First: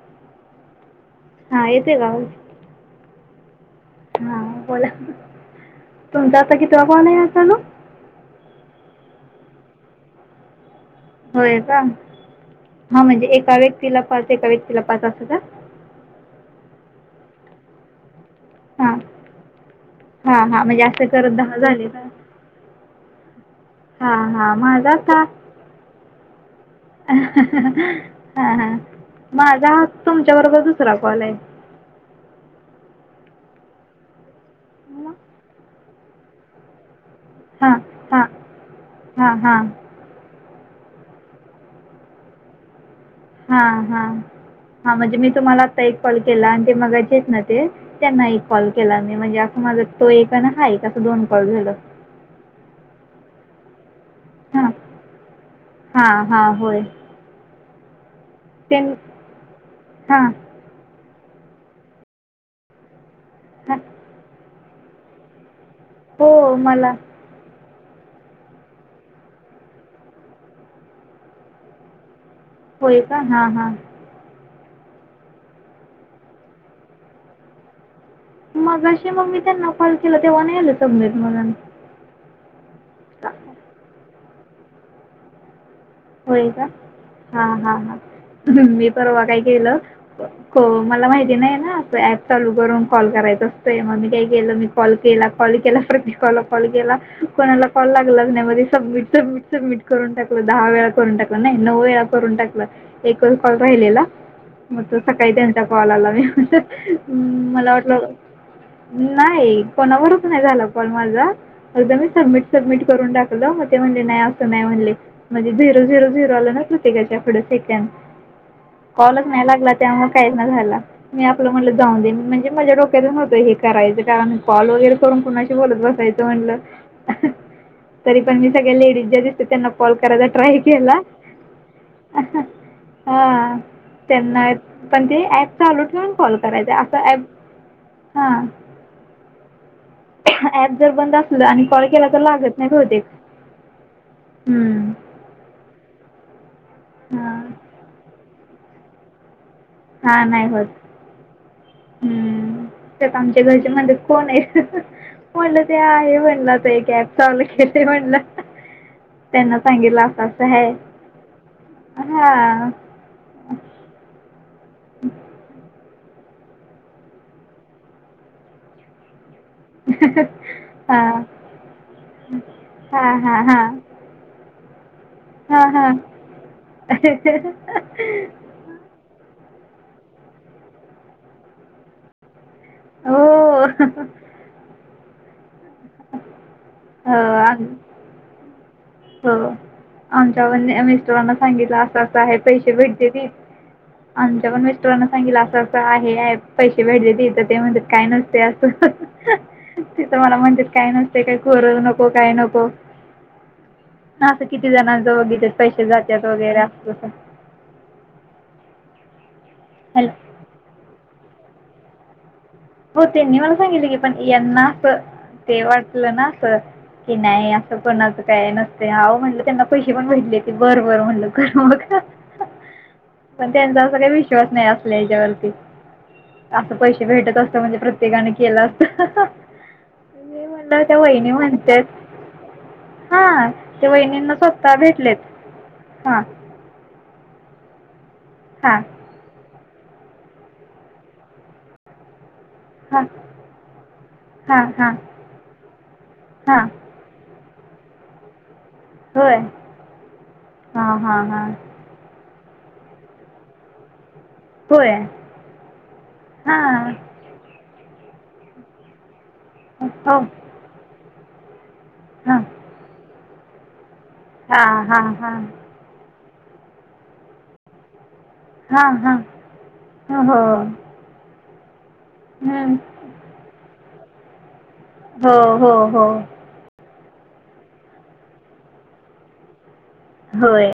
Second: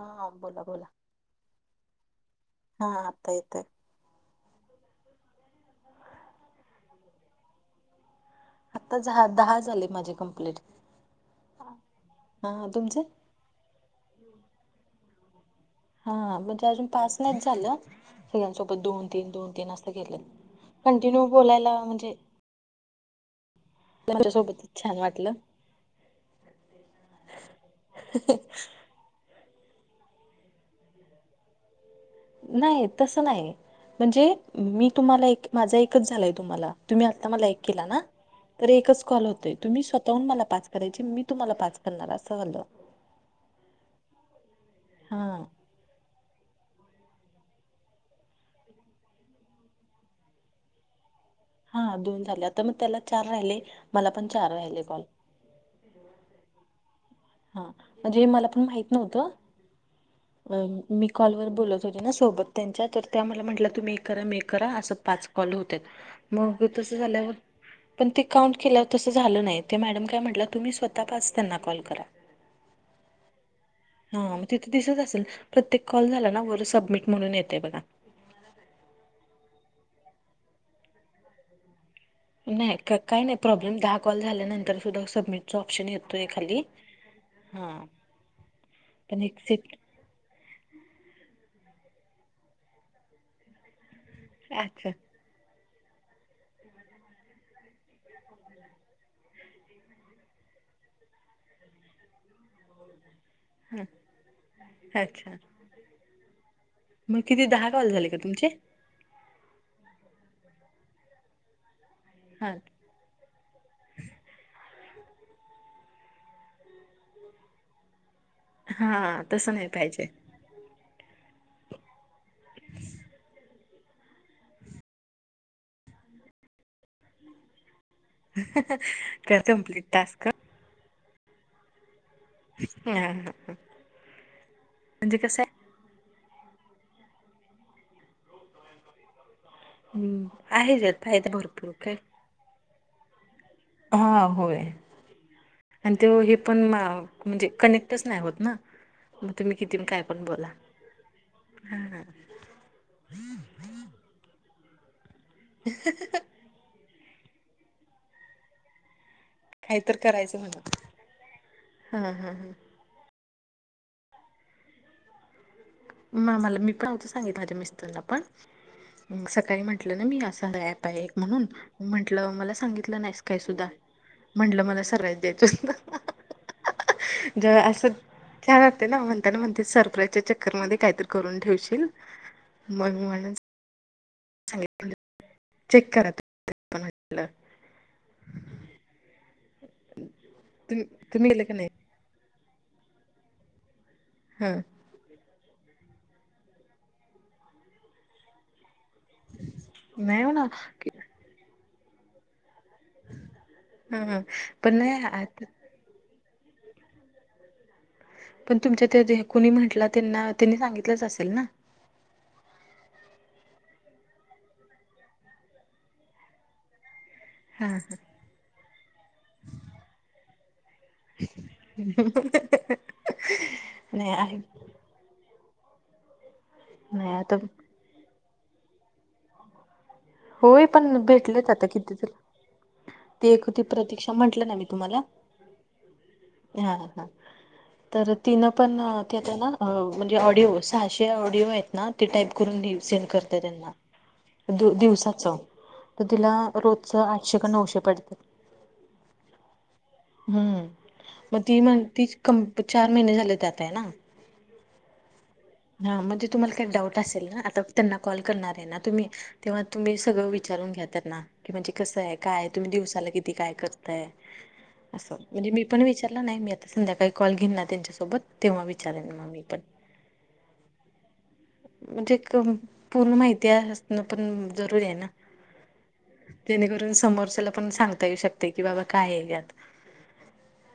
हा बोला बोला. हा येेते का? आवाज. हा आता येतोय. हा बोला तुमचा आता कितीवा? कॉल आहे असा गं. आता दहा झाले माझे कंप्लीट. होय का? हा म्हणजे एका व्यक्तीला पाच, एका व्यक्तीला पाच, असा का? हा म्हणजे अजून पास नाहीच झालं. सगळ्यांसोबत हां दोन, तीन, तीन, असं केले हां हां म्हणजे असं कंटिन्यू करत दहा बोलायला झाले का म्हणजे हां हां माझ्यासोबतच माझा छान आता वाटलं हा माझा हा तुमच्या बरोबर दुसरा कॉल आहे. नाही तसं नाही म्हणजे मी तुम्हाला एक माझा एकच झालाय तुम्हाला. तुम्ही आता मला एक हां केला ना हां तर एकच कॉल हां होतोय हां तुम्ही स्वतःहून मला पाच करायची मी तुम्हाला पाच करणार असं झालं. हां हां हां म्हणजे मी हा तुम्हाला आता एक कॉल केला आणि ते मगाचेे आहेत ना ते त्यांना एक कॉल केला मी, म्हणजे असं माझ तो एक आणि हा एक असं दोन कॉल झालं. हा दोन झाले, आता मग त्याला चार राहिले, मला पण चार हां राहिले कॉल. हां हां होय. हां, म्हणजे हे मला पण ते माहित नव्हतं हां मी कॉलवर बोलत होते ना सोबत त्यांच्या तर त्या मला म्हटल्या हां तुम्ही एक करा मी एक करा असं पाच कॉल होतेत, हो मग मला तस झाल्यावर पण ते काउंट केल्यावर तसं झालं नाही, त्या मॅडम काय म्हटल्या तुम्ही स्वतः पाच त्यांना कॉल करा. होय का? हां हां. हा मग तिथे दिसत असेल प्रत्येक कॉल झाला ना वर सबमिट म्हणून येते बघा. मगाशी मग मी त्यांना कॉल केला तेव्हा नाही आल सबमिट म्हणून. नाही का काही नाही प्रॉब्लेम दहा कॉल झाल्यानंतर सुद्धा सबमिटचं ऑप्शन येतो. होय का? हा हा हा, मी पण परवा एक काय सेट केलं को मला माहिती नाही ना असे ऍप चालू करून कॉल करायच असतय, मग मी काय केलं मी अच्छा कॉल केला कॉल केला, प्रतेकाला कॉल केला कोणाला कॉल लागलाच नाही मग सबमिट सबमिट सबमिट करून टाकलं दहा वेळा करून टाकला नाही नऊ वेळा करून टाकल, एकच कॉल हा राहिलेला मग तो सकाळी अच्छा त्या चा कॉल आला, मी मग किती म्हटलं दहा मला कॉल वाटलं झाले का तुमचे नाही कोणावरच नाही झाला कॉल माझा फक्त मी सबमिट हा सबमिट करून टाकल, म ते म्हणले नाही अस नाही म्हणले म ते झीरो झीरो आलं ना प्रत्येकाच्या पुढे सेकंद, हा कॉलच नाही तसं लागला पाहिजे त्यामुळे काय झाला मी आपलं म्हणलं जाऊन दे म्हणजे माझ्या डोक्यात नव्हतं हे करायचं, कारण कॉल वगैरे करून कोणाशी बोलत बसायचं म्हणलं तरी पण मी सगळ्या लेडीज ज्या कर दिसत्यात त्यांना कम्प्लीट कॉल करायचा टास्क ट्राय केला हा हा हा. हां त्यांना पण म्हणजे ते कसं ऍप आहे चालू ठेवून कॉल करायचा आसा ऍप हा, हम्म, ऍप आहे जर त्यात बंद फायदा असलं आणि भरपूर कॉल काय केला तर लागल नाही बहुतेक. हा होय, हम्म. आणि ते हे पण म्हणजे हां. कनेक्ट टच नाही होत ना, म तुम्ही किती पण काय पण हां, नाही बोला. होत. हम्म. त्यात आमच्या घरचे म्हणतेत कोण आहे? म्हणलं ते आहे म्हण ते एक ऍप चालू केलय म्हणल. त्यांना काहीतर सांगितलं असं करायचं असं म्हणा हाय, हा. हम्. म मला मी पण [unintelligible] माझ्या मिस्टरला पण सकाळी म्हटलं ना मी असा ऍप आहे एक हां. म्हणून, म्हंटलं मला सांगितलं हां, नाहीस काय हां, सुद्धा. हां. म्हंटलं मला सराईज द्यायच हां, होत, हां. ग असं छान ते ना म्हणताना म्हणते सरप्राईजच्या चक्करमध्ये काहीतरी करून ठेवशील मग मी म्हणून हो. सांगीतलं चेक करा ते हो, आम [unintelligible] हो आमच्या पण तुम्ही तुम्ही मिस्टरांना गेलं का नाही सांगितलं असं असं आहे पैसे भेटत्याती आमच्या हा पण मी मीस्टरांना सांगितल असं असं आहे ऍप पैसे भेट त्याती, ते म्हणतात काय नसते असं. ह्.. तिथ नाही हो मला ना म्हणतेत काही नसते काही कोरो नको काही नको. हं [inaudible] हा असं किती देणार जवळ बी.. पैसे जातेत वगैरे अस तस पण तुमच्या त्या हे कुणी म्हटलं हॅलो त्यांना.. त्यांनी सांगितलंच असेल ना? हो त्यांनी मला सांगितले की पण यांना असं.. ते वाटलं ना असं कि नाही हा असं हा कोणाचं काय नसत आव.. म्हटलं त्यांना पैसे पण भेटले.. बर.. बरं म्हटलं कर मग ह्.. [unintelligible] पण त्यांचा असा काय नाही आहे विश्वास नाही आपल्या ह्याच्यावरती असं पैशे नाही भेटत आता असत म्हणजे प्रत्येकाने केलं ह्.. ह्.. मी होय म्हणलं.. त्या पण वहिणी भेटलेत आता म्हणतेत. किती तर हा.. ती एक होती ते प्रतीक्षा वहिनींना म्हटलं ना मी स्वतः तुम्हाला भेटलेत.. हा हा.. का तर तिने पण हां तिथं ना अ.. म्हणजे ऑडिओ सहाशे ऑडिओ आहेत ना ते टाईप दीव हां सेंड करते त्यांना हां दिव.. हां दिवसाचं.. तर तिला हां रोजच आठशे कानऊशे पडतंय. होय हम्म.. हां हां मग हां ती म्हणतीच चार महिने झाले त्यात आहे ना होय हा, म्हणजे तुम्हाला काही हां डाऊट असेल ना आता त्यांना कॉल करणार आहे ना तुम्ही? तेव्हा तुम्ही हो सगळं विचारून घ्या त्यांना की म्हणजे कसं आहे हां काय तुम्ही दिवसाला किती काय कर हां हां असं, हां म्हणजे मी पण विचारलं नाही मी आता संध्याकाळी कॉल घेन ना त्यांच्यासोबत तेव्हा हां विचारेन मग मी पण हां हो म्हणजे क म्.. हं. पूर्ण माहिती असण पण.. जरूरी आहे ना. हो.. हो.. हो.. जणेकरून समोरच्याला पण सांगता येऊ शकते की बाबा काय आहे यात. होय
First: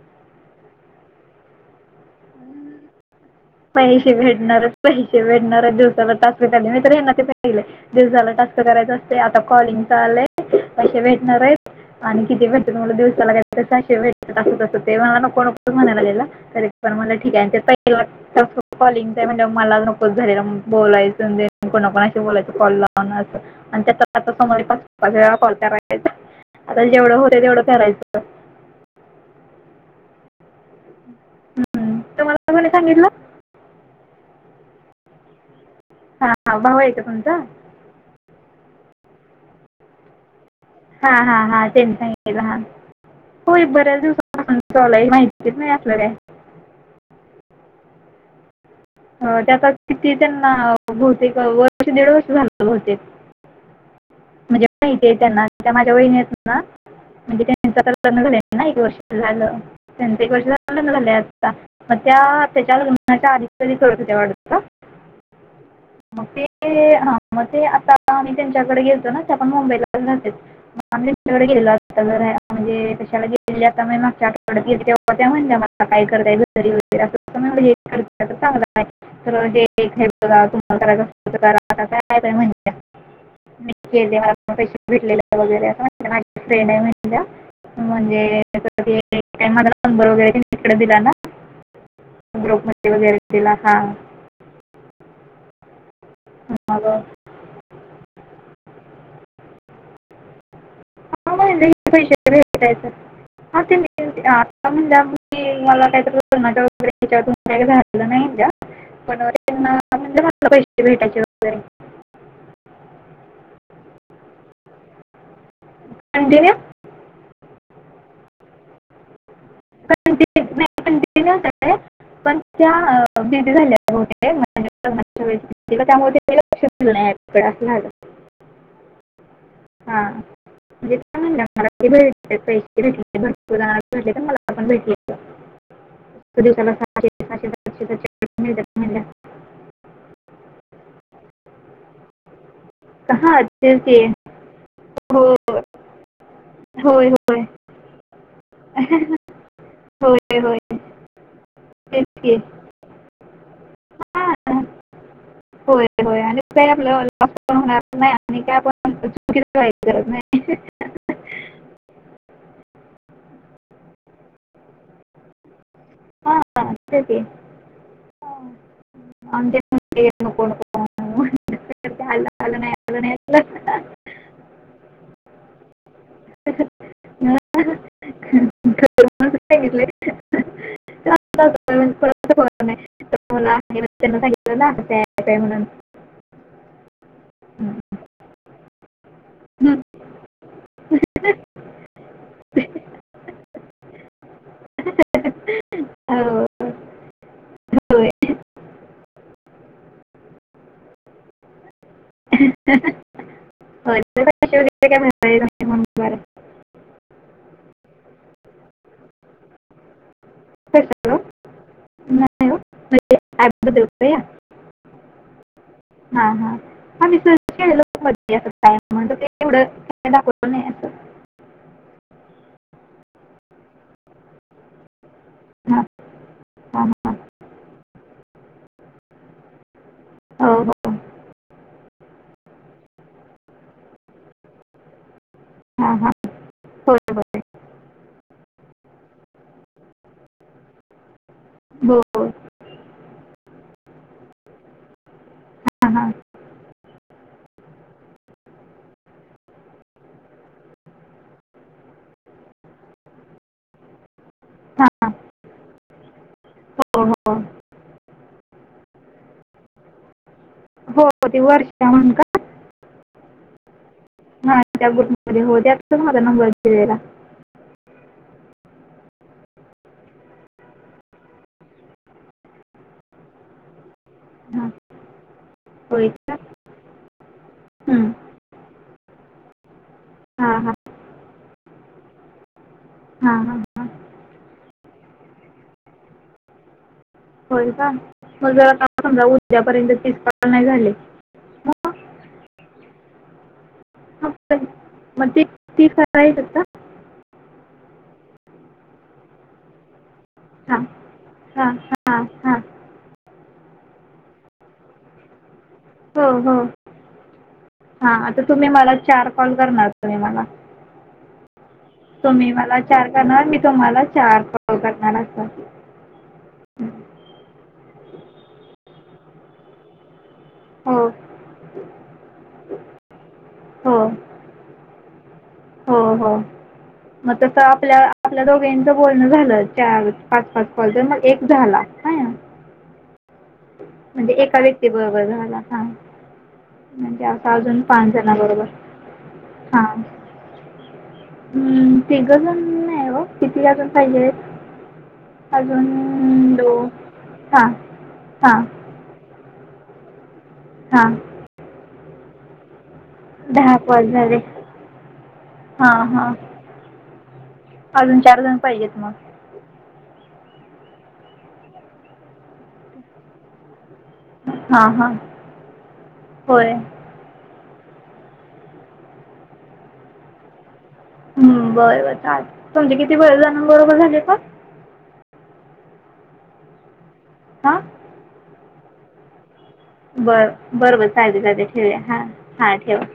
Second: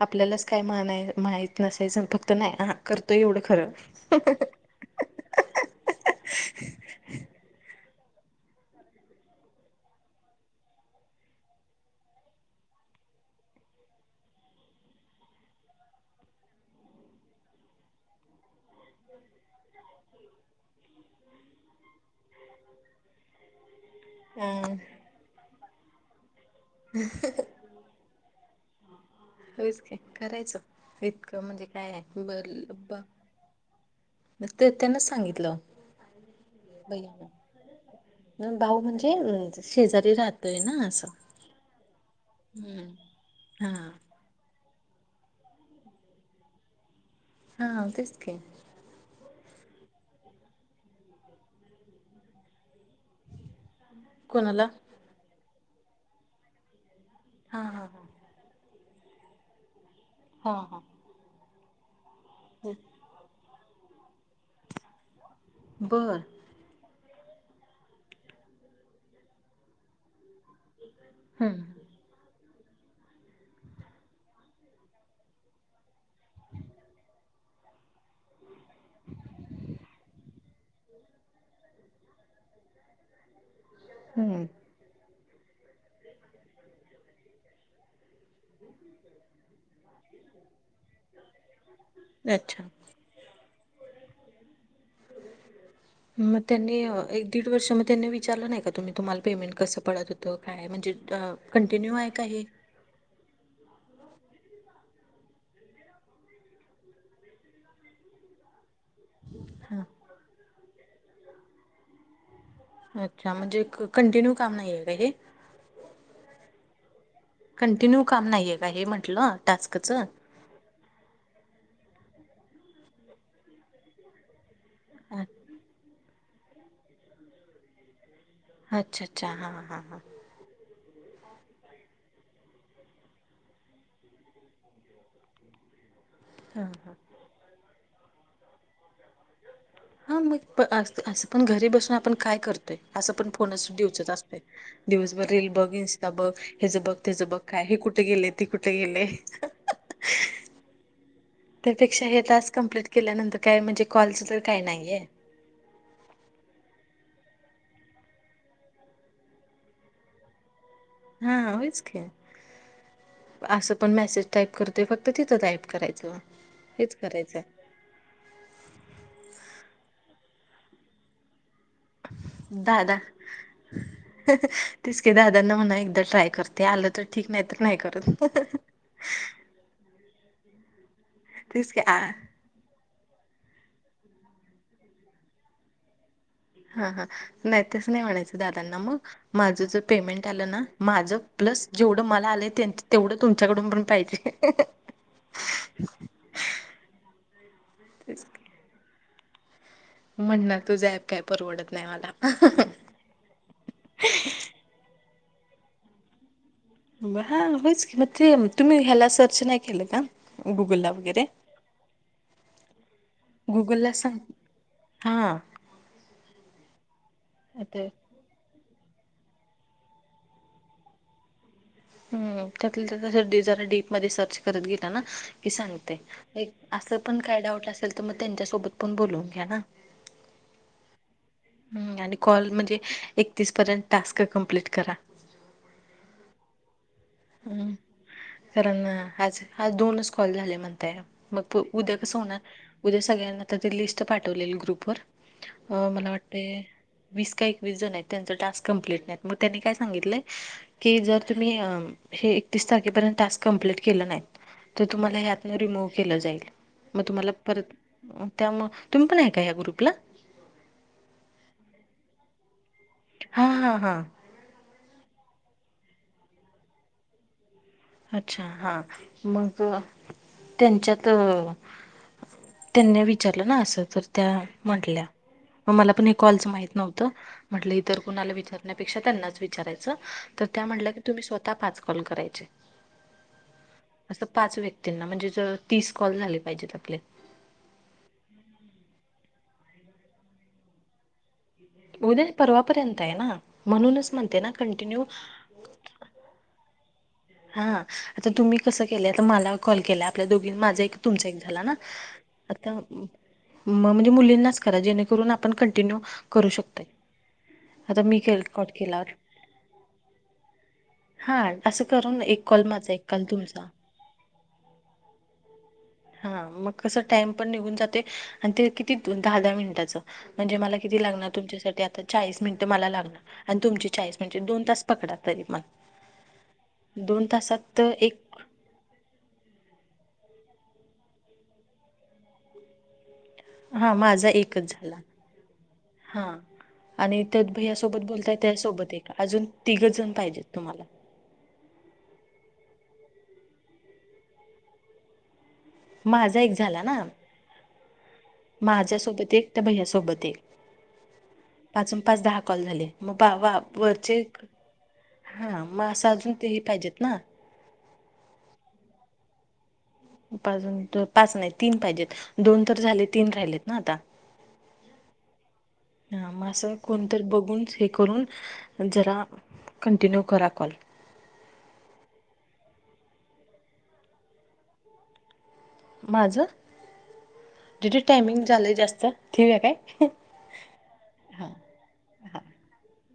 आपल्यालाच काय माय माहीत नसायचं फक्त नाही करतोय एवढं खरं.. पैसे ह्.. भेटणारच पैसे भेटणार दिवसावर तास [inaudible] झाली मी तर यांना ते सांगितले. दिवसाला टक्क करायच असते आता कॉलिंग चा आलंय, पैसे भेटणार आहे. आणि किती भेटते दिवसाला काहीतरी सहाशे भेटते असं तसं ते म्हणाले नको नको म्हणालेला. तरीपण म्हटले ठीक आहे, त्या [unintelligible] कॉलिंगच आहे म्हटल्यावर मलाच नकोच घरी बोलायचं ते नको नको अशी बोलायचे कॉल लावन असं. अ [unintelligible] आता जेवढं होतं तेवढं करायचं. हेच की.. करायचं इतकं म्हणजे काय हम्म. आहे बर तुम्हाला कोणी ल्बा सांगितलं ते.. त्यांनच सांगितलं. हा.. भाऊ आहे का तुमचा? भैयाना भाऊ म्हणजेअ.. शेजारी राहतोय ना. असं. हा.. हा.. हा.. त्यांचं हम्म [inaudible] होईल हा बऱ्याच दिवसांन त्योला माहिती नाही असलं काय. हा.. तेच की अ.. त्याचा किती त्यांना बहुतेक वर्ष दीड वर्ष झालं बहुतेक म्हणजे कोणाला [unintelligible] पहिले त्यांना माझ्या वहिनी येतेत ना [unintelligible] हा हा त्यांचं हा लग्न झालं एक वर्ष झालं, त्यांचा एक वर्ष हा झालं हा लग्न झालंय आता. मग त्या त्याच्या लग्नाच्या आधी घरी करत होत्या वाटतं, बर मग मी ते.. ह.. मग ते आता आम्ही त्यांच्याकडे गेतो ना त्या पण मुंबईलाच राहतेत. आम्ही त्यांच्याकडे हम्म गेलेलात. [unintelligible] म्हणजे कशाला गेली आता मागच्या आठवड्यात गेली तेव्हा त्या म्हणल्या मला [unintelligible] [unintelligible] हम्म [unintelligible] [unintelligible] म्हणजे [inaudible] तिकडं दिला ना. लच्छा [unintelligible] मग त्यांनी मग एक दीड वर्ष मग त्यांनी विचारलं नाही का तुम्ही तुम्हाला पेमेंट कसं पडत होतं? त काय म्हणजे कंटिन्यू आहे का हे? काय झालं. आता म्हणल्यावर म्हणली मला काहीतरी [inaudible] वगैरे हच्यातून काही झालेलं नाही, हा [inaudible] पैसे भेटायचे होते. अच्छा म्हणजे कंटिन्यू काम नाहीे आहे का हे? कंटिन्यू कंटिन्यू काम नाहीये का हे म्हंटलं टास्कचं? कंटिन्यू तिच्या बेबी झालंय गं भवतेक. आ. होयचं की तिझं काम [inaudible] असं झाल. अच्छा अच्छा हा हा हा म्हणजे त्या [inaudible] पैसे भेटले भरपूर जणांना भेटले तर मला पण भेटले. हा दिवसाला हा सहाशे सहाशे सातशे सातशे मिळतात म्हणल्या हा मग अस असं पण घरी बसून आपण काय करतो या असं पण हां फोनच तेच ते डिवचत असतोय. दिवसभर रील हो बग इंस्टा बग हेचं बघ होय तेचं बघ होय काय हे कुठं गेलेय ते कुठं गेलेय. होय, होय. तेच त्यापेक्षा हे की टास्क कमप्लीट केल्यानंतर काय म्हणजे कॉलचं तर हां काही नाहीये. होय होय आणि का आपल्या [inaudible] होणार नाही आणि काय [inaudible] करत नाही. हा व्हयचं की. असं पण मेसेज टाईप करतोय फक्त तिथं टाईप करायचं हां हेच तेच की हां. करायचं आहं. [unintelligible] तर ते आलं आलं नाही दादा. आलं नाही आलं तेच की दादांना म्हणा एकदा ट्राय करते आलं तर ठीक नाही तर नाही करत ह् अ. सांगितलंय. तेच की आ [inaudible] नाही हो ना आहे. [inaudible] सागंना जायचं आहं म्हणून. हा हा नाही तसं नाही म्हणायचं दादांना मग माझ ज हं. पेमेंट आलं ना हो. माझं प्लस जेवढं मला आलं तेवढं तुमच्याकडून पण पाहिजे. ह्अ होय. होय. म्हणार तुझा ॲप काय परवडत नाही मला. [unintelligible] [unintelligible] ब हा होयच की मग ते तुम्ही ह्याला सर्च नाही केलं का गुगल ला कशाला? वगैरे? नाही हो. म्हणजे ॲपबद्दल गुगलला का या? सांग हा हां हां. हां मी सर्च त [unintelligible] एवढं काय दाखवलं नाही असं. हम् त्यातल्या त्यात डी जरा डीप मध्ये सर्च करत गेल ना की हां सांगते. ये हां असं हां. पण काय डाऊट असेल तर मग त्यांच्यासोबत पण बोलुन घ्या ना. हो हो. आणि कॉल म्हणजे एकतीस पर्यंत टास्क कम्प्लीट करा. हां हां. होय होय. हम्म. कारण आज आज दोनच कॉल झाले म्हणताय, मग उद्या हो. कसं होणार? उद्या सगळ्यांना आता ते लिस्ट पाठवलेली ग्रुपवर, अ हां मला हां. वाटतय वीस काय एकवीस जण आहेत त्यांच टास्क कंप्लीट नाही मग त्यांनी काय सांगितलय कि जर तुम्ही हे एकतीस तारखेपर्यंत टास्क कम्प्लीट केलं नाही तर हां. तुम्हाला यातन रिमूव्ह केलं जाईल, मग हो तुम्हाला हो. परत त्यामु तुम्ही पण आहे का ह्या ग्रुपला? हो ती वर्षां म्हणून का? हा हा हा. हां त्या ग्रुप हो त्यातच माझा नंबर [unintelligible] अच्छा हा मग त्यांच्यात त्यांनी विचारलं ना असं तर त्या हां म्हटल्या. मग मला पण होय हे का कॉलचं माहित नव्हतं म्हटलं इतर हं. कुणाला विचारण्यापेक्षा त्यांनाच विचारायचं तर हां त्या हां म्हटल्या की तुम्ही स्वतः पाच कॉल करायचे. हा हा. असं पाच व्यक्तींना म्हणजे ज तीस कॉल झाले पाहिजेत आपले. होय का? मग आता समजा उद्यापर्यंत तीस कॉल नाही झाले मग उद्या नाही परवापर्यंत आहे ना म्हणूनच मग म्हणते ना ते- कंटिन्यू मग तीस सकाळीच [unintelligible] का हा आता तुम्ही कसं केलं आता मला कॉल केला आपल्या दोघी माझा हां एक तुमचा एक झाला हां ना हां हां आता मग म्हणजे मुलींनाच करा जेणेकरून आपण कंटिन्यू करू शकतोय. हा मी के आता तुम्ही कॉट मला केला चार कॉल करणार तुम्ही मला. हा असं करून एक तुम्ही कॉल मला माझा एक चार कॉल करणार, मी तुमचा तुम्हाला चार कॉल करणार अस. हा मग कस टाइम पण निघून जातोय आणि ते किती दहा दहा मिनिटाचं म्हणजे मला हो किती लागणार तुमच्यासाठी आता चाळीस मिनिटं मला लागणार आणि तुमची हो चाळीस म्हणजे दोन तास पकडा तरी पण हो हो मग तस आपल्या एक आपलं दोघेचं बोलणं झालं चार पाच पाच कॉल तर मग एक झाला, हाय ना हा माझा म्हणजे एका एकच व्यक्ती झाला बरोबर झाला हा आणि त्यात भैयासोबत बोलताय त्या सोबत एक का अजून तिघं जण पाहिजेत तुम्हाला. हम्म तिघंजण नाही ओ, किती अजून पाहिजे? अजून माझा एक झाला दोन ना हा हा. माझ्यासोबत एक त्या भैय्यासोबत एक हां. पाचन पाच दहा कॉल झाले मग बा वा दहा कॉल वरचे झाले हा मग हां असं अजून हां तेही पाहिजेत ना. अजून चार जण पाहिजेत मग. अजून पाच नाही तीन पाहिजेत दोन तर झाले तीन राहिलेत ना आता. हां हां हा म होय असं कोण तर बघूनच हे करून जरा कंटिन्यू करा कॉल. हम् बरं बरं चालेल तुमचे किती? वेळे जणां बरोबर झाले कॉल. माझं हां [unintelligible] टायमिंग झालंय जास्त ठेवुया काय? बरं बरं चालते हा चालते ठेवूया हा ठेवा.